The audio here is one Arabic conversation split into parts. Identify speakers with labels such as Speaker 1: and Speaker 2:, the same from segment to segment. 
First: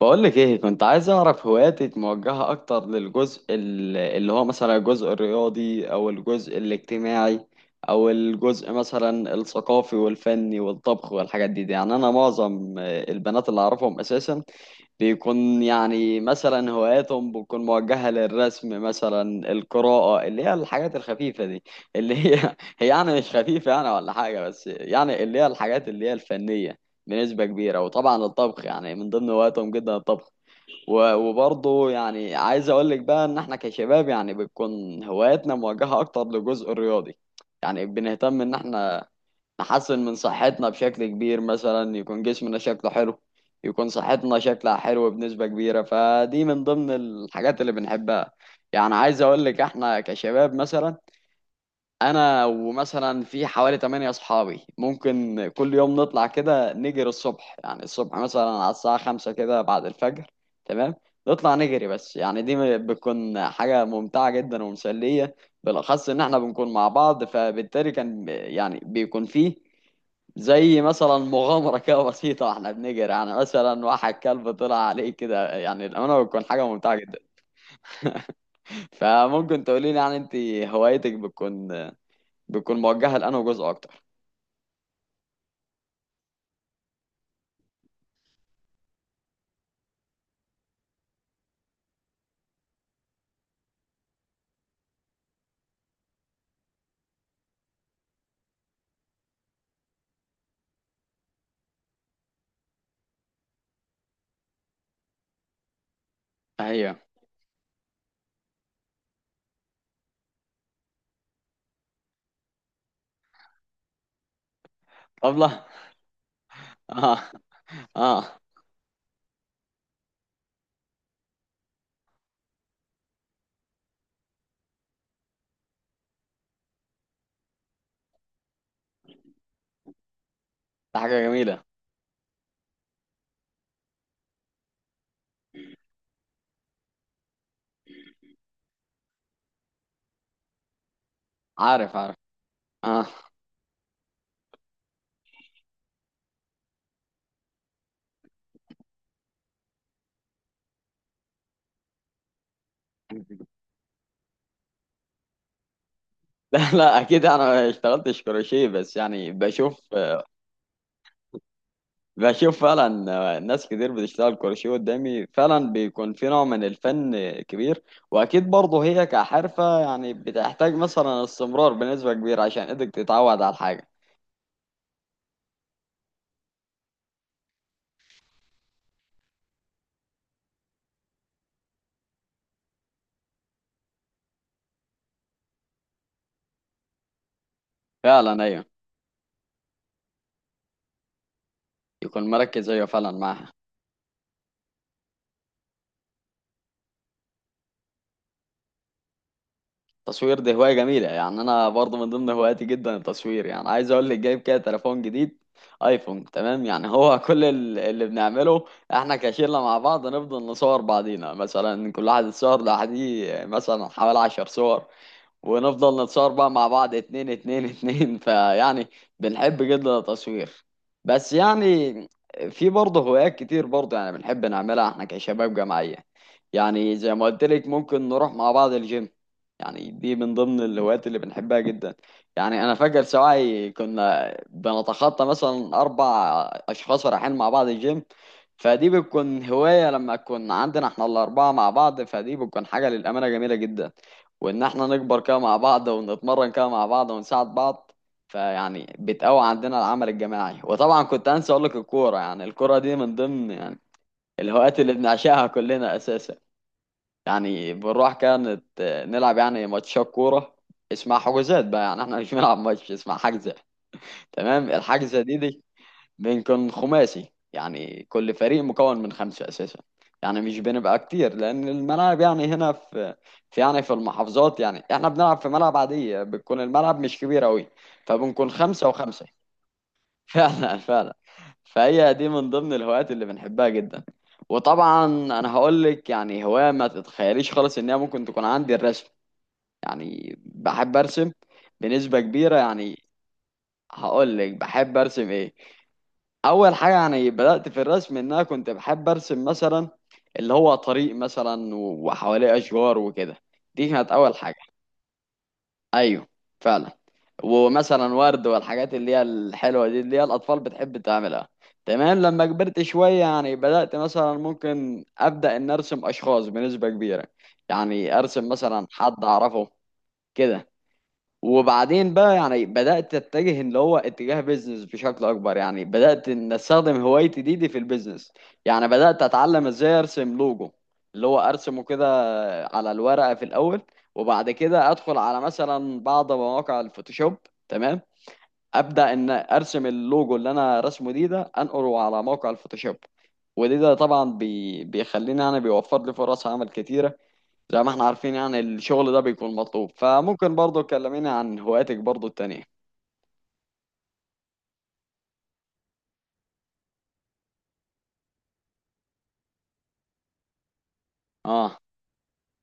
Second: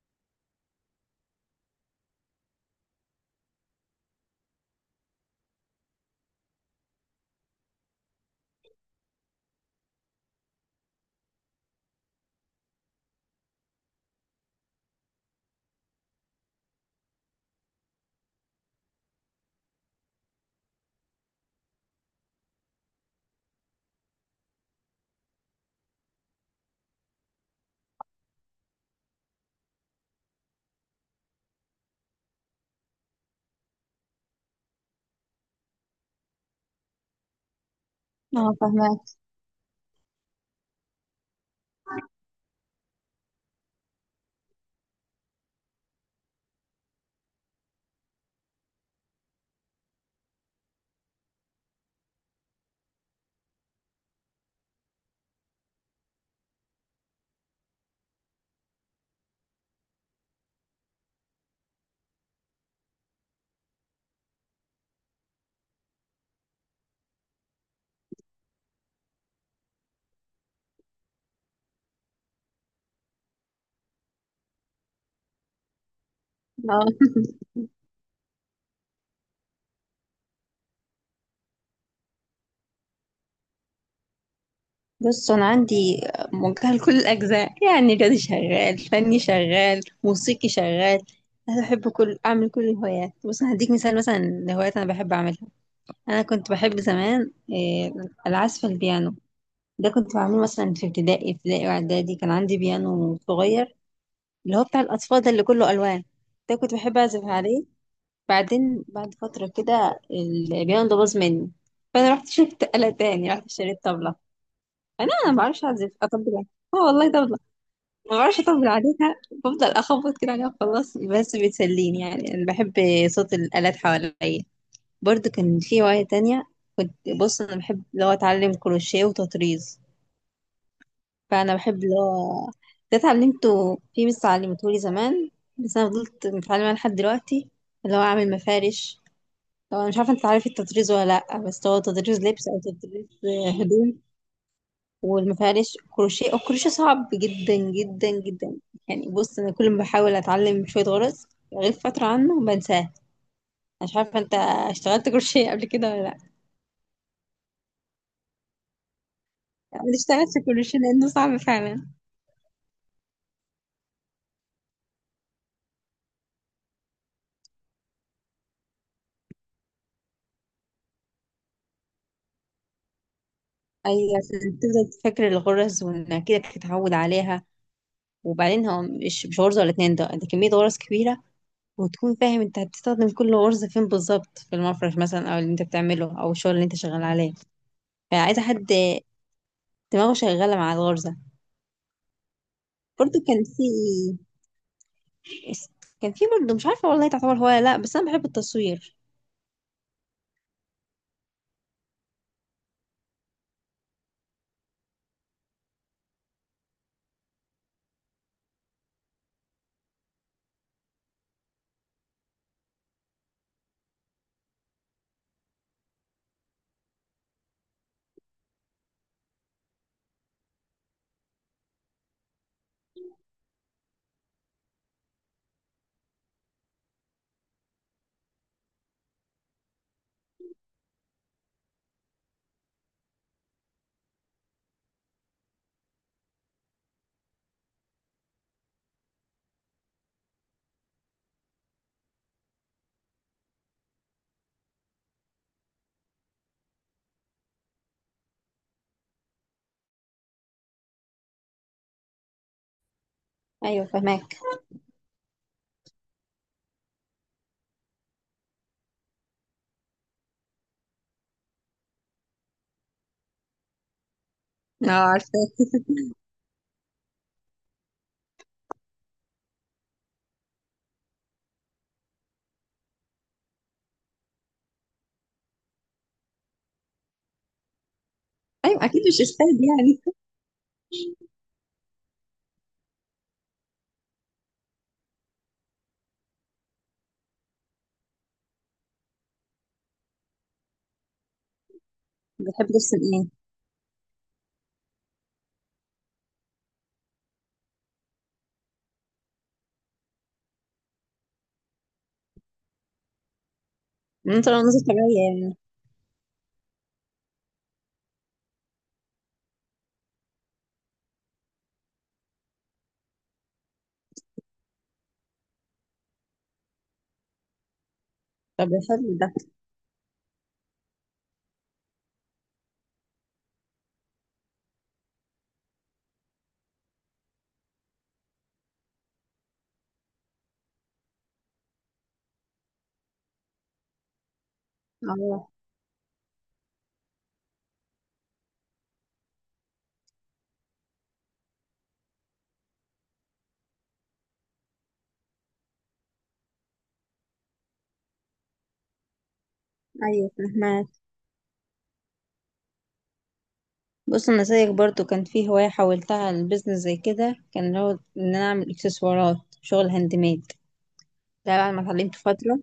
Speaker 1: بقولك ايه كنت عايز اعرف هواياتك موجهة اكتر للجزء اللي هو مثلا الجزء الرياضي او الجزء الاجتماعي او الجزء مثلا الثقافي والفني والطبخ والحاجات دي. يعني انا معظم البنات اللي اعرفهم اساسا بيكون يعني مثلا هواياتهم بتكون موجهة للرسم مثلا القراءة اللي هي الحاجات الخفيفة دي اللي هي هي يعني مش خفيفة يعني ولا حاجة بس يعني اللي هي الحاجات اللي هي الفنية بنسبة كبيرة. وطبعا الطبخ يعني من ضمن هواياتهم جدا الطبخ. وبرضه يعني عايز اقول لك بقى ان احنا كشباب يعني بتكون هواياتنا موجهة اكتر للجزء الرياضي. يعني بنهتم ان
Speaker 2: اه فهمك.
Speaker 1: احنا نحسن من صحتنا بشكل كبير مثلا يكون جسمنا شكله حلو، يكون صحتنا شكلها حلو بنسبة كبيرة، فدي من ضمن الحاجات اللي بنحبها. يعني عايز اقول لك احنا كشباب مثلا انا ومثلا في حوالي 8 اصحابي ممكن كل يوم نطلع كده نجري الصبح، يعني الصبح مثلا على الساعة 5 كده بعد الفجر. تمام. نطلع نجري بس يعني دي بتكون حاجة ممتعة جدا ومسلية بالاخص ان احنا بنكون مع بعض، فبالتالي كان يعني بيكون فيه زي مثلا مغامرة كده بسيطة واحنا بنجري، يعني مثلا واحد كلب طلع عليه كده، يعني الأمانة بتكون حاجة
Speaker 2: اه،
Speaker 1: ممتعة جدا. فممكن تقولي لي يعني انت هوايتك بتكون موجهة لأنه جزء أكتر؟
Speaker 2: بص، انا عندي موجهه لكل الاجزاء، يعني رياضي شغال، فني شغال، موسيقي شغال. انا بحب كل اعمل كل الهوايات. بص، أنا هديك مثال مثلا لهوايات انا بحب اعملها. انا كنت بحب زمان العزف على البيانو. ده كنت بعمله مثلا في ابتدائي واعدادي. كان عندي بيانو صغير اللي هو بتاع الاطفال ده اللي كله الوان، ده كنت بحب
Speaker 1: أيوه.
Speaker 2: اعزف عليه. بعدين بعد فتره كده البيانو ده باظ مني، فانا رحت شفت آلة تاني، رحت اشتريت طبلة. انا ما
Speaker 1: طبلة.
Speaker 2: بعرفش اعزف اطبل عليها. اه والله
Speaker 1: آه.
Speaker 2: طبلة، ما بعرفش
Speaker 1: آه.
Speaker 2: اطبل عليها. بفضل اخبط كده عليها وخلاص، بس بتسليني، يعني انا بحب صوت الالات حواليا. برضو كان في هواية تانية، كنت، بص انا بحب اللي هو اتعلم كروشيه وتطريز.
Speaker 1: ده حاجة
Speaker 2: فانا
Speaker 1: جميلة.
Speaker 2: بحب اللي هو، ده اتعلمته في مس علمته لي زمان، بس انا فضلت متعلمة لحد دلوقتي، اللي هو اعمل مفارش. طبعا مش عارفة انت عارف التطريز ولا لأ، بس هو
Speaker 1: عارف عارف.
Speaker 2: تطريز لبس او
Speaker 1: آه
Speaker 2: تطريز هدوم. وما فيهاش كروشيه، الكروشيه صعب جدا جدا جدا. يعني بص انا كل ما بحاول اتعلم شويه غرز، غيب فتره عنه بنساه. مش عارفه انت اشتغلت كروشيه قبل كده ولا لا؟
Speaker 1: لا لا، أكيد أنا ما اشتغلتش كروشيه بس يعني بشوف.
Speaker 2: انا اشتغلت في كروشيه لانه صعب فعلا.
Speaker 1: بشوف فعلا، ناس كتير بتشتغل كروشيه قدامي فعلا بيكون في نوع من الفن كبير. وأكيد برضه هي كحرفة يعني بتحتاج مثلا استمرار بنسبة كبيرة عشان إيدك تتعود على الحاجة.
Speaker 2: ايوه عشان تفضل فاكر الغرز وانك كده تتعود عليها. وبعدين هو مش غرزه ولا اتنين، ده كميه غرز كبيره. وتكون فاهم انت هتستخدم كل غرزه فين بالظبط في المفرش مثلا او اللي انت بتعمله او الشغل اللي انت شغال عليه. فعايزه
Speaker 1: فعلا أيوه.
Speaker 2: حد دماغه شغاله مع الغرزه.
Speaker 1: يكون مركز أيوه فعلا
Speaker 2: برضو كان
Speaker 1: معاها.
Speaker 2: في، اس- كان في برضه مش عارفة والله تعتبر هواية لا، بس أنا بحب التصوير.
Speaker 1: التصوير دي هواية جميلة، يعني أنا برضو من ضمن هواياتي جدا التصوير. يعني عايز أقول لك جايب كده تليفون جديد، أيفون. تمام يعني هو كل اللي بنعمله إحنا كشلة مع بعض نفضل نصور بعضينا، مثلا كل واحد يتصور لوحده مثلا حوالي 10 صور، ونفضل نتصور بقى مع بعض اتنين اتنين اتنين فيعني بنحب جدا التصوير. بس يعني في برضه هوايات كتير برضه يعني بنحب نعملها احنا كشباب جماعية. يعني زي ما قلت لك ممكن نروح مع بعض الجيم. يعني دي من ضمن الهوايات اللي بنحبها جدا. يعني انا فاكر سواعي كنا بنتخطى مثلا اربع اشخاص رايحين مع بعض الجيم، فدي بتكون هواية لما تكون عندنا احنا الاربعة مع بعض، فدي بتكون حاجة للأمانة جميلة جدا، وان احنا نكبر كده مع بعض ونتمرن كده مع بعض ونساعد بعض، فيعني بتقوي عندنا العمل الجماعي. وطبعا كنت انسى اقول لك الكوره، يعني الكوره دي من ضمن يعني
Speaker 2: أيوة فهماك.
Speaker 1: الهوايات اللي بنعشقها كلنا اساسا. يعني بنروح كانت نلعب يعني ماتشات كوره اسمها حجوزات. بقى يعني احنا مش بنلعب ماتش، اسمها حجزه. تمام.
Speaker 2: اه
Speaker 1: الحجزه
Speaker 2: عارفة.
Speaker 1: دي بنكون خماسي يعني كل فريق مكون من خمسة أساسا. يعني مش بنبقى كتير لأن الملاعب يعني هنا في يعني في المحافظات، يعني احنا بنلعب في ملعب عادية، بتكون الملعب مش كبير أوي فبنكون
Speaker 2: ايوه
Speaker 1: خمسة
Speaker 2: اكيد مش
Speaker 1: وخمسة.
Speaker 2: استاذ يعني.
Speaker 1: فعلا فعلا. فهي دي من ضمن الهوايات اللي بنحبها جدا. وطبعا أنا هقول لك يعني هواية ما تتخيليش خالص إن هي ممكن تكون عندي، الرسم. يعني بحب أرسم بنسبة كبيرة.
Speaker 2: بتحب ترسم
Speaker 1: يعني
Speaker 2: ايه؟
Speaker 1: هقول لك بحب أرسم إيه. اول حاجه يعني بدات في الرسم ان انا كنت بحب ارسم مثلا اللي هو طريق مثلا وحواليه اشجار وكده. دي كانت اول
Speaker 2: انت
Speaker 1: حاجه.
Speaker 2: لو نظرت طبيعية يعني.
Speaker 1: ايوه فعلا. ومثلا ورد والحاجات اللي هي الحلوه دي اللي هي الاطفال بتحب تعملها. تمام. لما كبرت شويه يعني بدات مثلا ممكن ابدا ان ارسم اشخاص بنسبه كبيره، يعني ارسم
Speaker 2: طب
Speaker 1: مثلا
Speaker 2: حلو
Speaker 1: حد
Speaker 2: ده.
Speaker 1: اعرفه كده. وبعدين بقى يعني بدأت اتجه اللي هو اتجاه بيزنس بشكل اكبر، يعني بدأت ان استخدم هوايتي دي في البيزنس. يعني بدأت اتعلم ازاي ارسم لوجو، اللي هو ارسمه كده على الورقة في الاول وبعد كده ادخل على
Speaker 2: اه.
Speaker 1: مثلا بعض مواقع الفوتوشوب. تمام. ابدأ ان ارسم اللوجو اللي انا رسمه دي ده انقله على موقع الفوتوشوب. ودي ده طبعا بيخليني انا، بيوفر لي فرص عمل كتيرة زي ما احنا عارفين، يعني الشغل ده بيكون مطلوب.
Speaker 2: أيوة
Speaker 1: فممكن برضه
Speaker 2: فهماك.
Speaker 1: تكلميني عن هواياتك برضه التانية؟
Speaker 2: بص أنا زيك برضه كان في هواية حولتها لبزنس زي كده، كان اللي هو إن أنا أعمل إكسسوارات، شغل هاند ميد. ده بعد
Speaker 1: اه.
Speaker 2: ما اتعلمت فترة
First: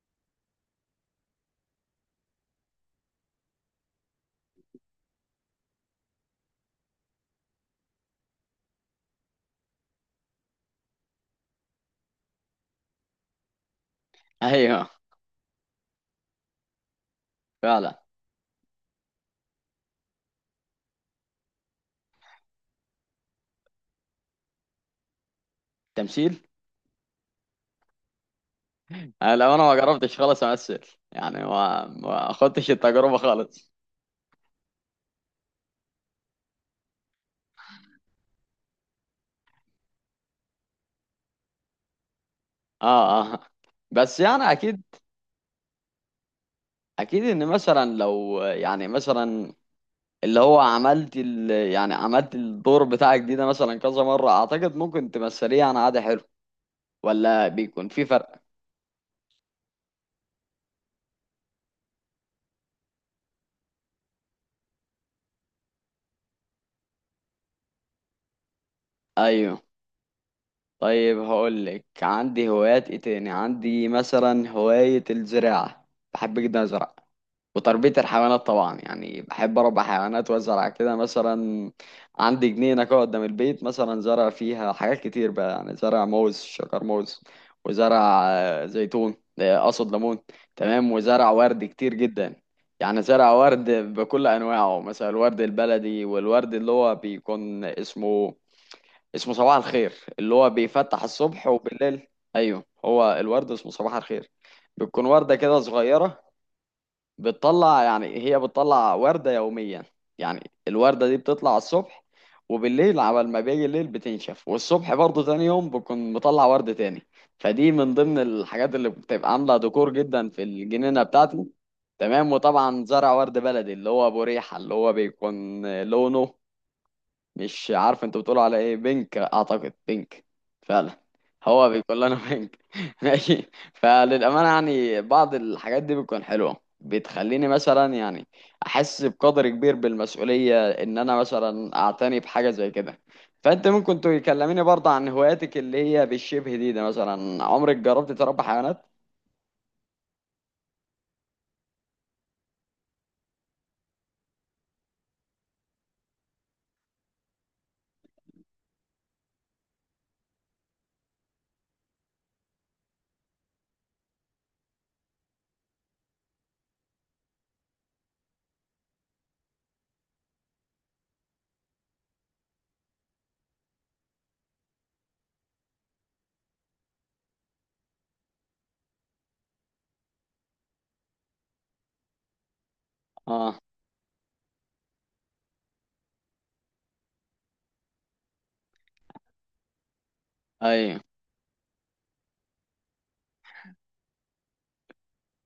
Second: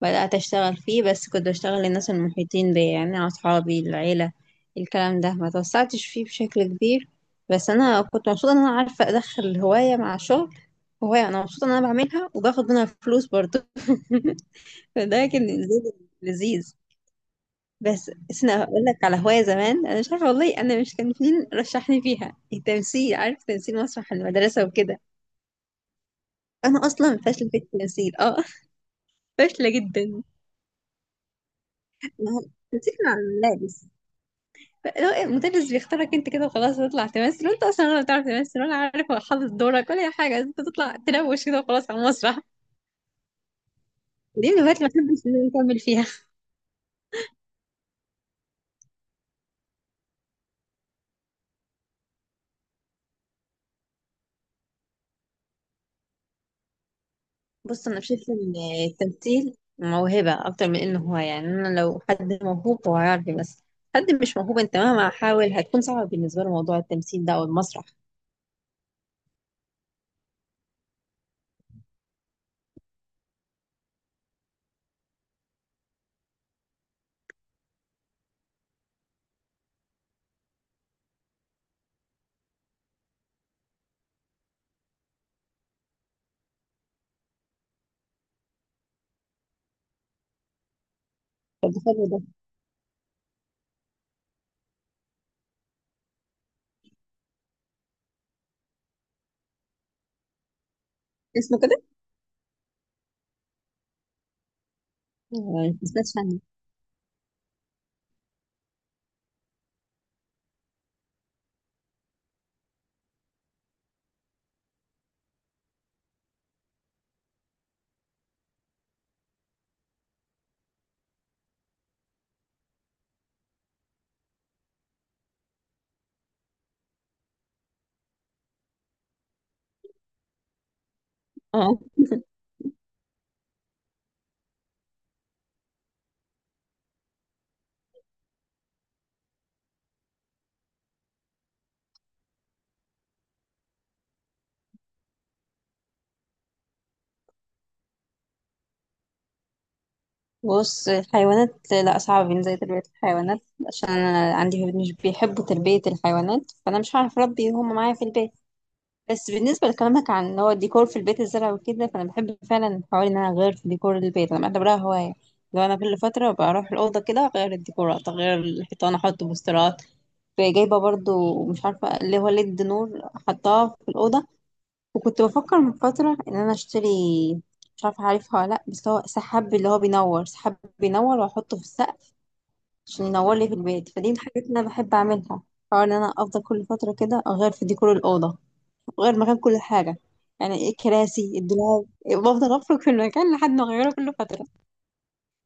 Speaker 2: بدأت أشتغل فيه، بس كنت بشتغل للناس المحيطين بيا، يعني أصحابي، العيلة. الكلام ده ما توسعتش فيه بشكل كبير، بس أنا كنت مبسوطة إن أنا عارفة أدخل هواية مع شغل، هواية أنا مبسوطة إن أنا بعملها وباخد منها فلوس برضه
Speaker 1: ايوه
Speaker 2: فده كان لذيذ لذيذ.
Speaker 1: فعلا.
Speaker 2: بس أنا أقول لك على هواية زمان، أنا مش عارفة والله، أنا مش كان مين رشحني فيها، التمثيل، عارف، تمثيل مسرح المدرسة وكده.
Speaker 1: تمثيل؟
Speaker 2: أنا أصلا فاشلة في التمثيل، أه
Speaker 1: آه لو انا
Speaker 2: فاشلة
Speaker 1: ما جربتش
Speaker 2: جدا.
Speaker 1: خالص امثل، يعني ما خدتش
Speaker 2: تمثيل مع
Speaker 1: التجربة خالص.
Speaker 2: الملابس، لو المدرس بيختارك انت كده وخلاص، تطلع تمثل وانت اصلا ولا بتعرف تمثل ولا عارف حافظ دورك ولا اي حاجه، انت تطلع تلوش كده وخلاص على المسرح.
Speaker 1: اه اه. بس
Speaker 2: دي
Speaker 1: يعني
Speaker 2: من الهوايات
Speaker 1: اكيد.
Speaker 2: اللي ما بحبش إن أنا اكمل فيها.
Speaker 1: اكيد ان مثلا لو يعني مثلا اللي هو عملت ال يعني عملت الدور بتاعك ده مثلا كذا مرة اعتقد ممكن تمثليه يعني عادي حلو، ولا بيكون
Speaker 2: بص انا
Speaker 1: في
Speaker 2: بشوف
Speaker 1: فرق؟
Speaker 2: ان التمثيل موهبه اكتر من انه هو، يعني انا لو حد موهوب هو هيعرف، بس حد مش موهوب انت مهما حاول هتكون صعبه بالنسبه له موضوع التمثيل ده او المسرح.
Speaker 1: ايوه. طيب هقولك عندي هوايات ايه تاني. عندي مثلا هواية الزراعة، بحب جدا ازرع. وتربية الحيوانات طبعا يعني بحب اربي حيوانات وازرع كده. مثلا عندي جنينة كده قدام البيت، مثلا زرع فيها حاجات كتير بقى، يعني زرع موز شجر موز، وزرع زيتون، اقصد ليمون. تمام. وزرع ورد
Speaker 2: طب ده
Speaker 1: كتير
Speaker 2: حلو ده.
Speaker 1: جدا، يعني زرع ورد بكل انواعه، مثلا الورد البلدي والورد اللي هو بيكون اسمه صباح الخير اللي هو بيفتح الصبح
Speaker 2: اسمه كده؟
Speaker 1: وبالليل. ايوه هو الورد اسمه صباح الخير. بتكون وردة
Speaker 2: آه،
Speaker 1: كده
Speaker 2: ما سمعتش
Speaker 1: صغيرة
Speaker 2: عنه.
Speaker 1: بتطلع، يعني هي بتطلع وردة يوميا. يعني الوردة دي بتطلع الصبح، وبالليل عبال ما بيجي الليل بتنشف، والصبح برضه تاني يوم بكون مطلع ورد تاني. فدي من ضمن الحاجات اللي بتبقى عاملة ديكور جدا في الجنينة بتاعتي. تمام. وطبعا زرع ورد بلدي اللي هو ابو ريحة، اللي هو بيكون لونه مش عارف انت بتقول على ايه، بينك اعتقد بينك. فعلا هو
Speaker 2: اه
Speaker 1: بيقول لنا بينك ماشي. فللامانه يعني بعض الحاجات دي بتكون حلوه بتخليني مثلا يعني احس بقدر كبير بالمسؤوليه ان انا مثلا اعتني بحاجه زي كده. فانت ممكن تكلميني برضه عن هواياتك اللي هي بالشبه دي مثلا؟ عمرك جربت تربي حيوانات؟
Speaker 2: بص الحيوانات لا، صعب بالنسبة لي تربية الحيوانات، عشان أنا عندي ولاد مش بيحبوا تربية الحيوانات، فأنا مش هعرف أربي هما معايا في البيت. بس بالنسبة لكلامك عن اللي هو الديكور في البيت، الزرع وكده، فأنا بحب فعلا حوالي إن أنا أغير في ديكور البيت، أنا بعتبرها هواية. لو أنا كل فترة بروح الأوضة كده أغير الديكورات، أغير الحيطان، أحط بوسترات. جايبة برضو مش عارفة اللي هو ليد نور، حطاه في الأوضة. وكنت بفكر من فترة ان انا اشتري، مش عارفة عارفها ولا لا، بس هو سحاب اللي هو بينور، سحاب بينور واحطه في السقف عشان ينور لي في
Speaker 1: اه.
Speaker 2: البيت، فدي من الحاجات اللي انا بحب اعملها. حوار ان انا افضل كل فترة كده اغير في ديكور الأوضة، اغير مكان كل حاجة، يعني
Speaker 1: ايوه
Speaker 2: الكراسي، الدولاب، بفضل افرك في المكان لحد ما اغيره كل فترة.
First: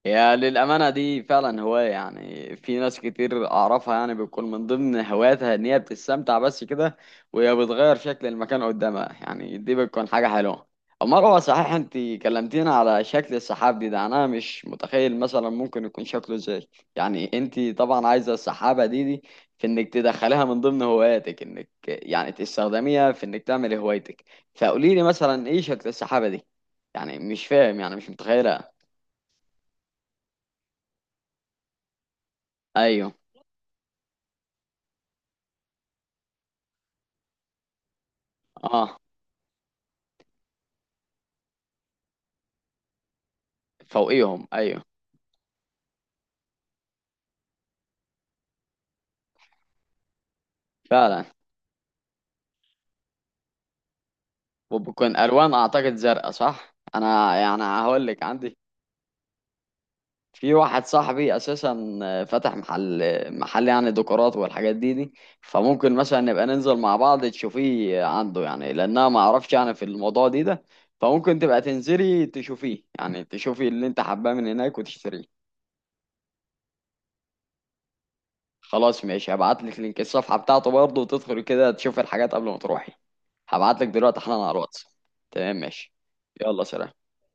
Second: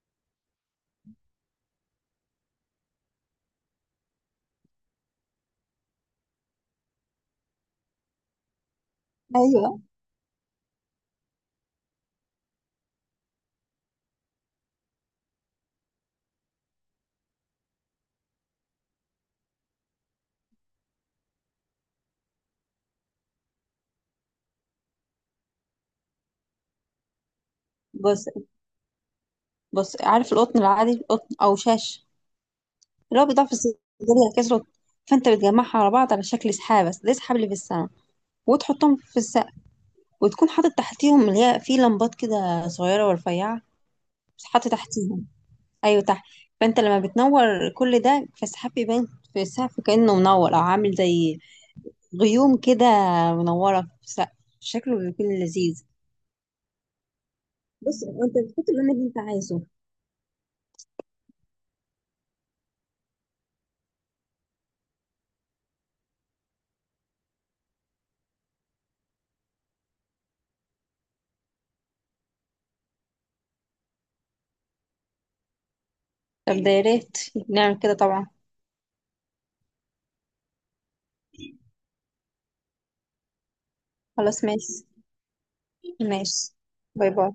Speaker 1: هي للأمانة دي فعلا هواية، يعني في ناس كتير أعرفها يعني بيكون من ضمن هواياتها إن هي بتستمتع بس كده، وهي بتغير شكل المكان قدامها، يعني
Speaker 2: ايوه.
Speaker 1: دي بتكون حاجة حلوة. أمال هو صحيح، أنت كلمتينا على شكل السحاب ده أنا مش متخيل مثلا ممكن يكون شكله إزاي. يعني أنت طبعا عايزة السحابة دي في إنك تدخليها من ضمن هواياتك، إنك يعني تستخدميها في إنك تعملي هوايتك. فقوليلي مثلا إيه شكل السحابة دي؟ يعني مش فاهم يعني مش
Speaker 2: بص
Speaker 1: متخيلها.
Speaker 2: بص عارف القطن العادي، القطن او شاش
Speaker 1: أيوه.
Speaker 2: اللي هو بيضاف في الصيدلية كسرت، فانت بتجمعها على بعض على شكل سحاب، بس ده سحاب اللي في السماء، وتحطهم
Speaker 1: أه.
Speaker 2: في السقف، وتكون حاطط تحتيهم اللي هي في لمبات كده صغيرة ورفيعة. بس
Speaker 1: فوقيهم
Speaker 2: حاطط
Speaker 1: ايوه.
Speaker 2: تحتيهم، أيوة تحت. فأنت لما بتنور كل ده فالسحاب بيبان في السقف كأنه منور أو عامل
Speaker 1: فعلا.
Speaker 2: زي غيوم كده، منورة في السقف، شكله
Speaker 1: وبكون
Speaker 2: بيكون
Speaker 1: الوان
Speaker 2: لذيذ.
Speaker 1: اعتقد زرقاء، صح؟ انا يعني
Speaker 2: بص
Speaker 1: هقول لك
Speaker 2: أنت
Speaker 1: عندي
Speaker 2: بتحط اللون اللي أنت عايزه.
Speaker 1: في واحد صاحبي اساسا فتح محل، محل يعني ديكورات والحاجات دي. فممكن مثلا نبقى ننزل مع بعض تشوفيه عنده، يعني لانها ما اعرفش يعني في الموضوع ده. فممكن تبقى تنزلي تشوفيه يعني، تشوفي اللي انت حباه من هناك وتشتريه.
Speaker 2: طب ده يا ريت، نعمل كده طبعا.
Speaker 1: خلاص ماشي. هبعت لك لينك الصفحة بتاعته برضه وتدخلي كده تشوفي الحاجات قبل ما تروحي. هبعت لك دلوقتي حالا
Speaker 2: خلاص
Speaker 1: على
Speaker 2: ماشي.
Speaker 1: الواتس. تمام ماشي.
Speaker 2: ماشي.
Speaker 1: يلا سلام.
Speaker 2: باي باي.